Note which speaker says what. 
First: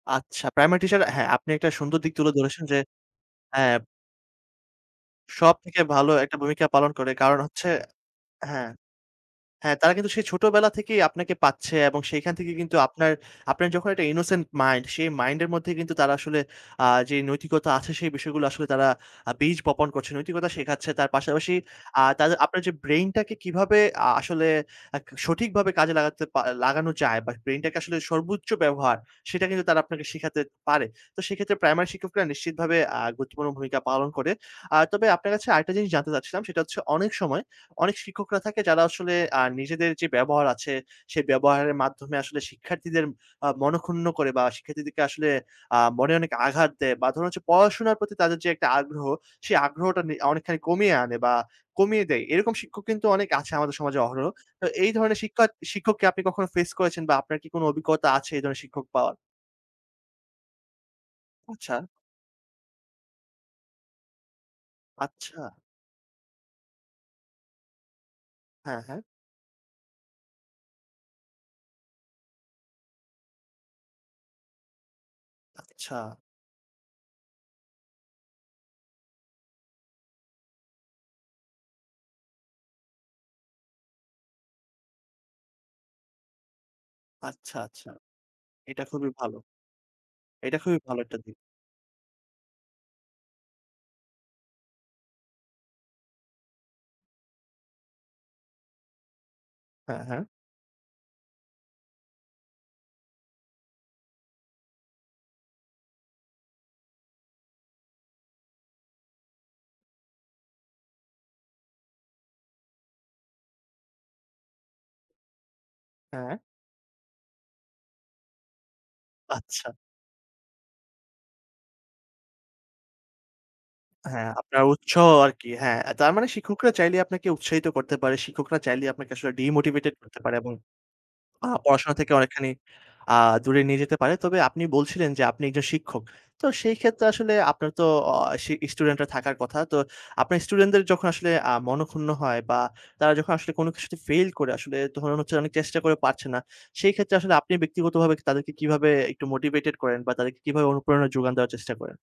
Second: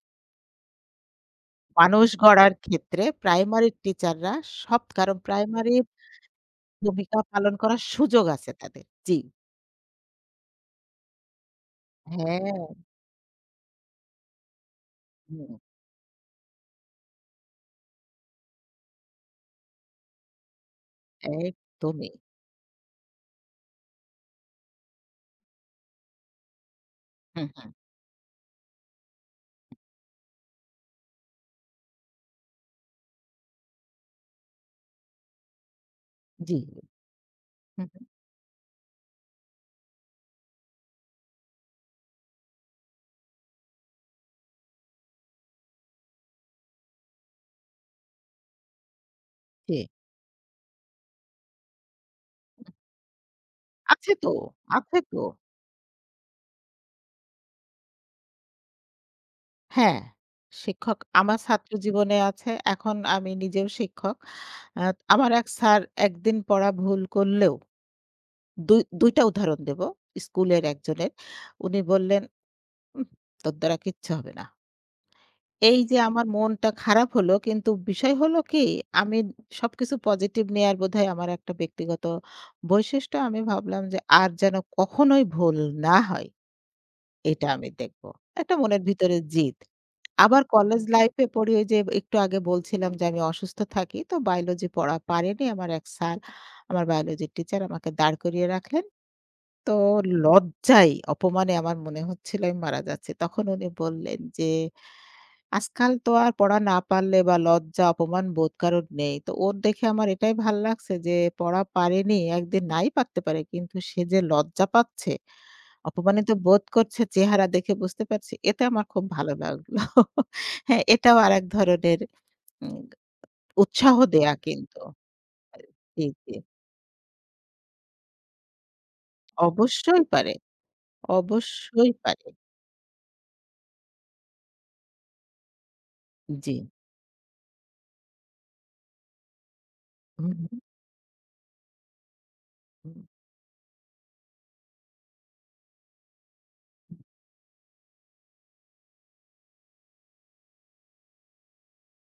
Speaker 1: আচ্ছা, প্রাইমারি টিচাররা হ্যাঁ আপনি একটা সুন্দর
Speaker 2: মানুষ
Speaker 1: দিক তুলে
Speaker 2: গড়ার
Speaker 1: ধরেছেন যে
Speaker 2: ক্ষেত্রে প্রাইমারির
Speaker 1: হ্যাঁ
Speaker 2: টিচাররা সব, কারণ
Speaker 1: সবথেকে
Speaker 2: প্রাইমারির
Speaker 1: ভালো একটা ভূমিকা পালন করে।
Speaker 2: ভূমিকা
Speaker 1: কারণ
Speaker 2: পালন
Speaker 1: হচ্ছে
Speaker 2: করার সুযোগ আছে
Speaker 1: হ্যাঁ।
Speaker 2: তাদের। জি।
Speaker 1: হ্যাঁ তারা কিন্তু সেই ছোটবেলা থেকেই আপনাকে পাচ্ছে, এবং সেইখান থেকে কিন্তু
Speaker 2: হ্যাঁ!
Speaker 1: আপনার আপনার যখন একটা innocent mind সেই মাইন্ডের
Speaker 2: হুম।
Speaker 1: মধ্যেই কিন্তু তারা আসলে আ যে নৈতিকতা আছে, সেই বিষয়গুলো আসলে তারা আ বীজ বপন করছে, নৈতিকতা শেখাচ্ছে। তার পাশাপাশি আ
Speaker 2: একদমই।
Speaker 1: তাদের আপনার যে ব্রেইনটাকে কিভাবে আ আসলে আ সঠিকভাবে কাজে লাগাতে পা লাগানো যায় বা
Speaker 2: হু, হু।
Speaker 1: ব্রেইনটাকে আসলে সর্বোচ্চ ব্যবহার, সেটা কিন্তু তারা আপনাকে শেখাতে পারে। তো সেক্ষেত্রে প্রাইমারি শিক্ষকরা নিশ্চিতভাবে আ গুরুত্বপূর্ণ ভূমিকা পালন করে। আ তবে আপনার কাছে আরেকটা জিনিস জানতে চাচ্ছিলাম
Speaker 2: জি।
Speaker 1: সেটা হচ্ছে, অনেক সময়
Speaker 2: হু,
Speaker 1: অনেক
Speaker 2: হু।
Speaker 1: শিক্ষকরা থাকে যারা আসলে আ নিজেদের যে ব্যবহার আছে সেই ব্যবহারের মাধ্যমে আসলে শিক্ষার্থীদের আ মন-ক্ষুন্ন করে বা শিক্ষার্থীদেরকে আসলে আ মনে অনেক আঘাত দেয়, বা ধরুন হচ্ছে পড়াশোনার প্রতি তাদের যে একটা আগ্রহ, সেই
Speaker 2: জি।
Speaker 1: আগ্রহটা নে অনেকখানি কমিয়ে আনে বা কমিয়ে দেয়। এরকম শিক্ষক কিন্তু অনেক আছে আমাদের সমাজে
Speaker 2: আছে
Speaker 1: অহরহ।
Speaker 2: তো,
Speaker 1: তো এই
Speaker 2: আছে তো।
Speaker 1: ধরনের শিক্ষা শিক্ষককে আপনি কখনো ফেস করেছেন? বা আপনার কি কোন অভিজ্ঞতা আছে এই ধরনের শিক্ষক পাওয়ার?
Speaker 2: হ্যাঁ। শিক্ষক আমার ছাত্র
Speaker 1: আচ্ছা।
Speaker 2: জীবনে আছে। এখন আমি নিজেও শিক্ষক। অ্যা আমার এক
Speaker 1: আচ্ছা!
Speaker 2: স্যার ১ দিন পড়া ভুল করলেও
Speaker 1: হ্যাঁ,
Speaker 2: ২
Speaker 1: হ্যাঁ?
Speaker 2: ২ টা উদাহরণ দেব, স্কুলের একজনের উনি বললেন, "উহ! তোর দ্বারা কিচ্ছু হবে না!" এই যে
Speaker 1: আচ্ছা।
Speaker 2: আমার মনটা খারাপ হলো কিন্তু বিষয় হলো কি আমি উম সবকিছু পজিটিভ নেয়ার বোধহয় আমার একটা ব্যক্তিগত বৈশিষ্ট্য আমি ভাবলাম যে, "আর যেন কখনোই ভুল না হয়। এটা
Speaker 1: আচ্ছা,
Speaker 2: আমি
Speaker 1: আচ্ছা
Speaker 2: দেখব।" এটা মনের
Speaker 1: এটা খুবই
Speaker 2: ভিতরে
Speaker 1: ভালো।
Speaker 2: জিদ। আবার
Speaker 1: এটা খুবই
Speaker 2: কলেজ
Speaker 1: ভালো
Speaker 2: লাইফ
Speaker 1: একটা
Speaker 2: এ
Speaker 1: দিক।
Speaker 2: পড়ি, ঐ যে একটু আগে বলছিলাম যে আমি অসুস্থ থাকি তো বায়োলজি পড়া পারিনি, আমার এক স্যার আমার বায়োলজির টিচার আমাকে দাঁড় করিয়ে রাখলেন। তো
Speaker 1: হ্যাঁ, হ্যাঁ।
Speaker 2: লজ্জায় অপমানে আমার মনে হচ্ছিল আমি মারা যাচ্ছি। তখন উনি বললেন যে, "আজকাল তো আর পড়া না পারলে বা লজ্জা অপমান বোধ কারোর নেই। তো ওর দেখে আমার এটাই ভাল লাগছে যে পড়া পারেনি, একদিন নাই পারতে পারে কিন্তু সে যে লজ্জা পাচ্ছে, অপমানিত
Speaker 1: হ্যাঁ।
Speaker 2: বোধ করছে চেহারা দেখে বুঝতে পারছি। এতে আমার খুব ভালো
Speaker 1: আচ্ছা।
Speaker 2: লাগলো।" হ্যাঁ এটাও আরেক ধরনের উমগা উৎসাহ
Speaker 1: হ্যাঁ
Speaker 2: দেয়া
Speaker 1: আপনার
Speaker 2: কিন্তু। অ্যা
Speaker 1: উৎসাহ আরকি হ্যাঁ। অ্যা
Speaker 2: জি,
Speaker 1: তার মানে
Speaker 2: জি।
Speaker 1: শিক্ষকরা চাইলে আপনাকে উৎসাহিত করতে পারে শিক্ষকরা চাইলেই আপনাকে আসলে ডিমোটিভেটেড
Speaker 2: অবশ্যই
Speaker 1: করতে
Speaker 2: পারে,
Speaker 1: পারে এবং আ
Speaker 2: অবশ্যই
Speaker 1: পড়াশোনা থেকে
Speaker 2: পারে।
Speaker 1: অনেকখানি আ দূরে নিয়ে যেতে পারে। তবে আপনি বলছিলেন যে আপনি একজন শিক্ষক।
Speaker 2: উম
Speaker 1: তো
Speaker 2: জি।
Speaker 1: সেই ক্ষেত্রে আসলে আপনার তো অ আ সি স্টুডেন্টরা থাকার কথা। তো
Speaker 2: হুম,
Speaker 1: আপনার
Speaker 2: হুম।
Speaker 1: স্টুডেন্টদের যখন আসলে আ মনক্ষুন্ন হয় বা
Speaker 2: উম।
Speaker 1: তারা যখন আসলে কোন কিছুতে ফেইল করে আসলে তখন হচ্ছে অনেক চেষ্টা করে পারছে না সেই ক্ষেত্রে আসলে আপনি ব্যক্তিগতভাবে তাদেরকে কিভাবে একটু মোটিভেটেড করেন? বা তাদেরকে কিভাবে অনুপ্রেরণা যোগান দেওয়ার চেষ্টা করেন?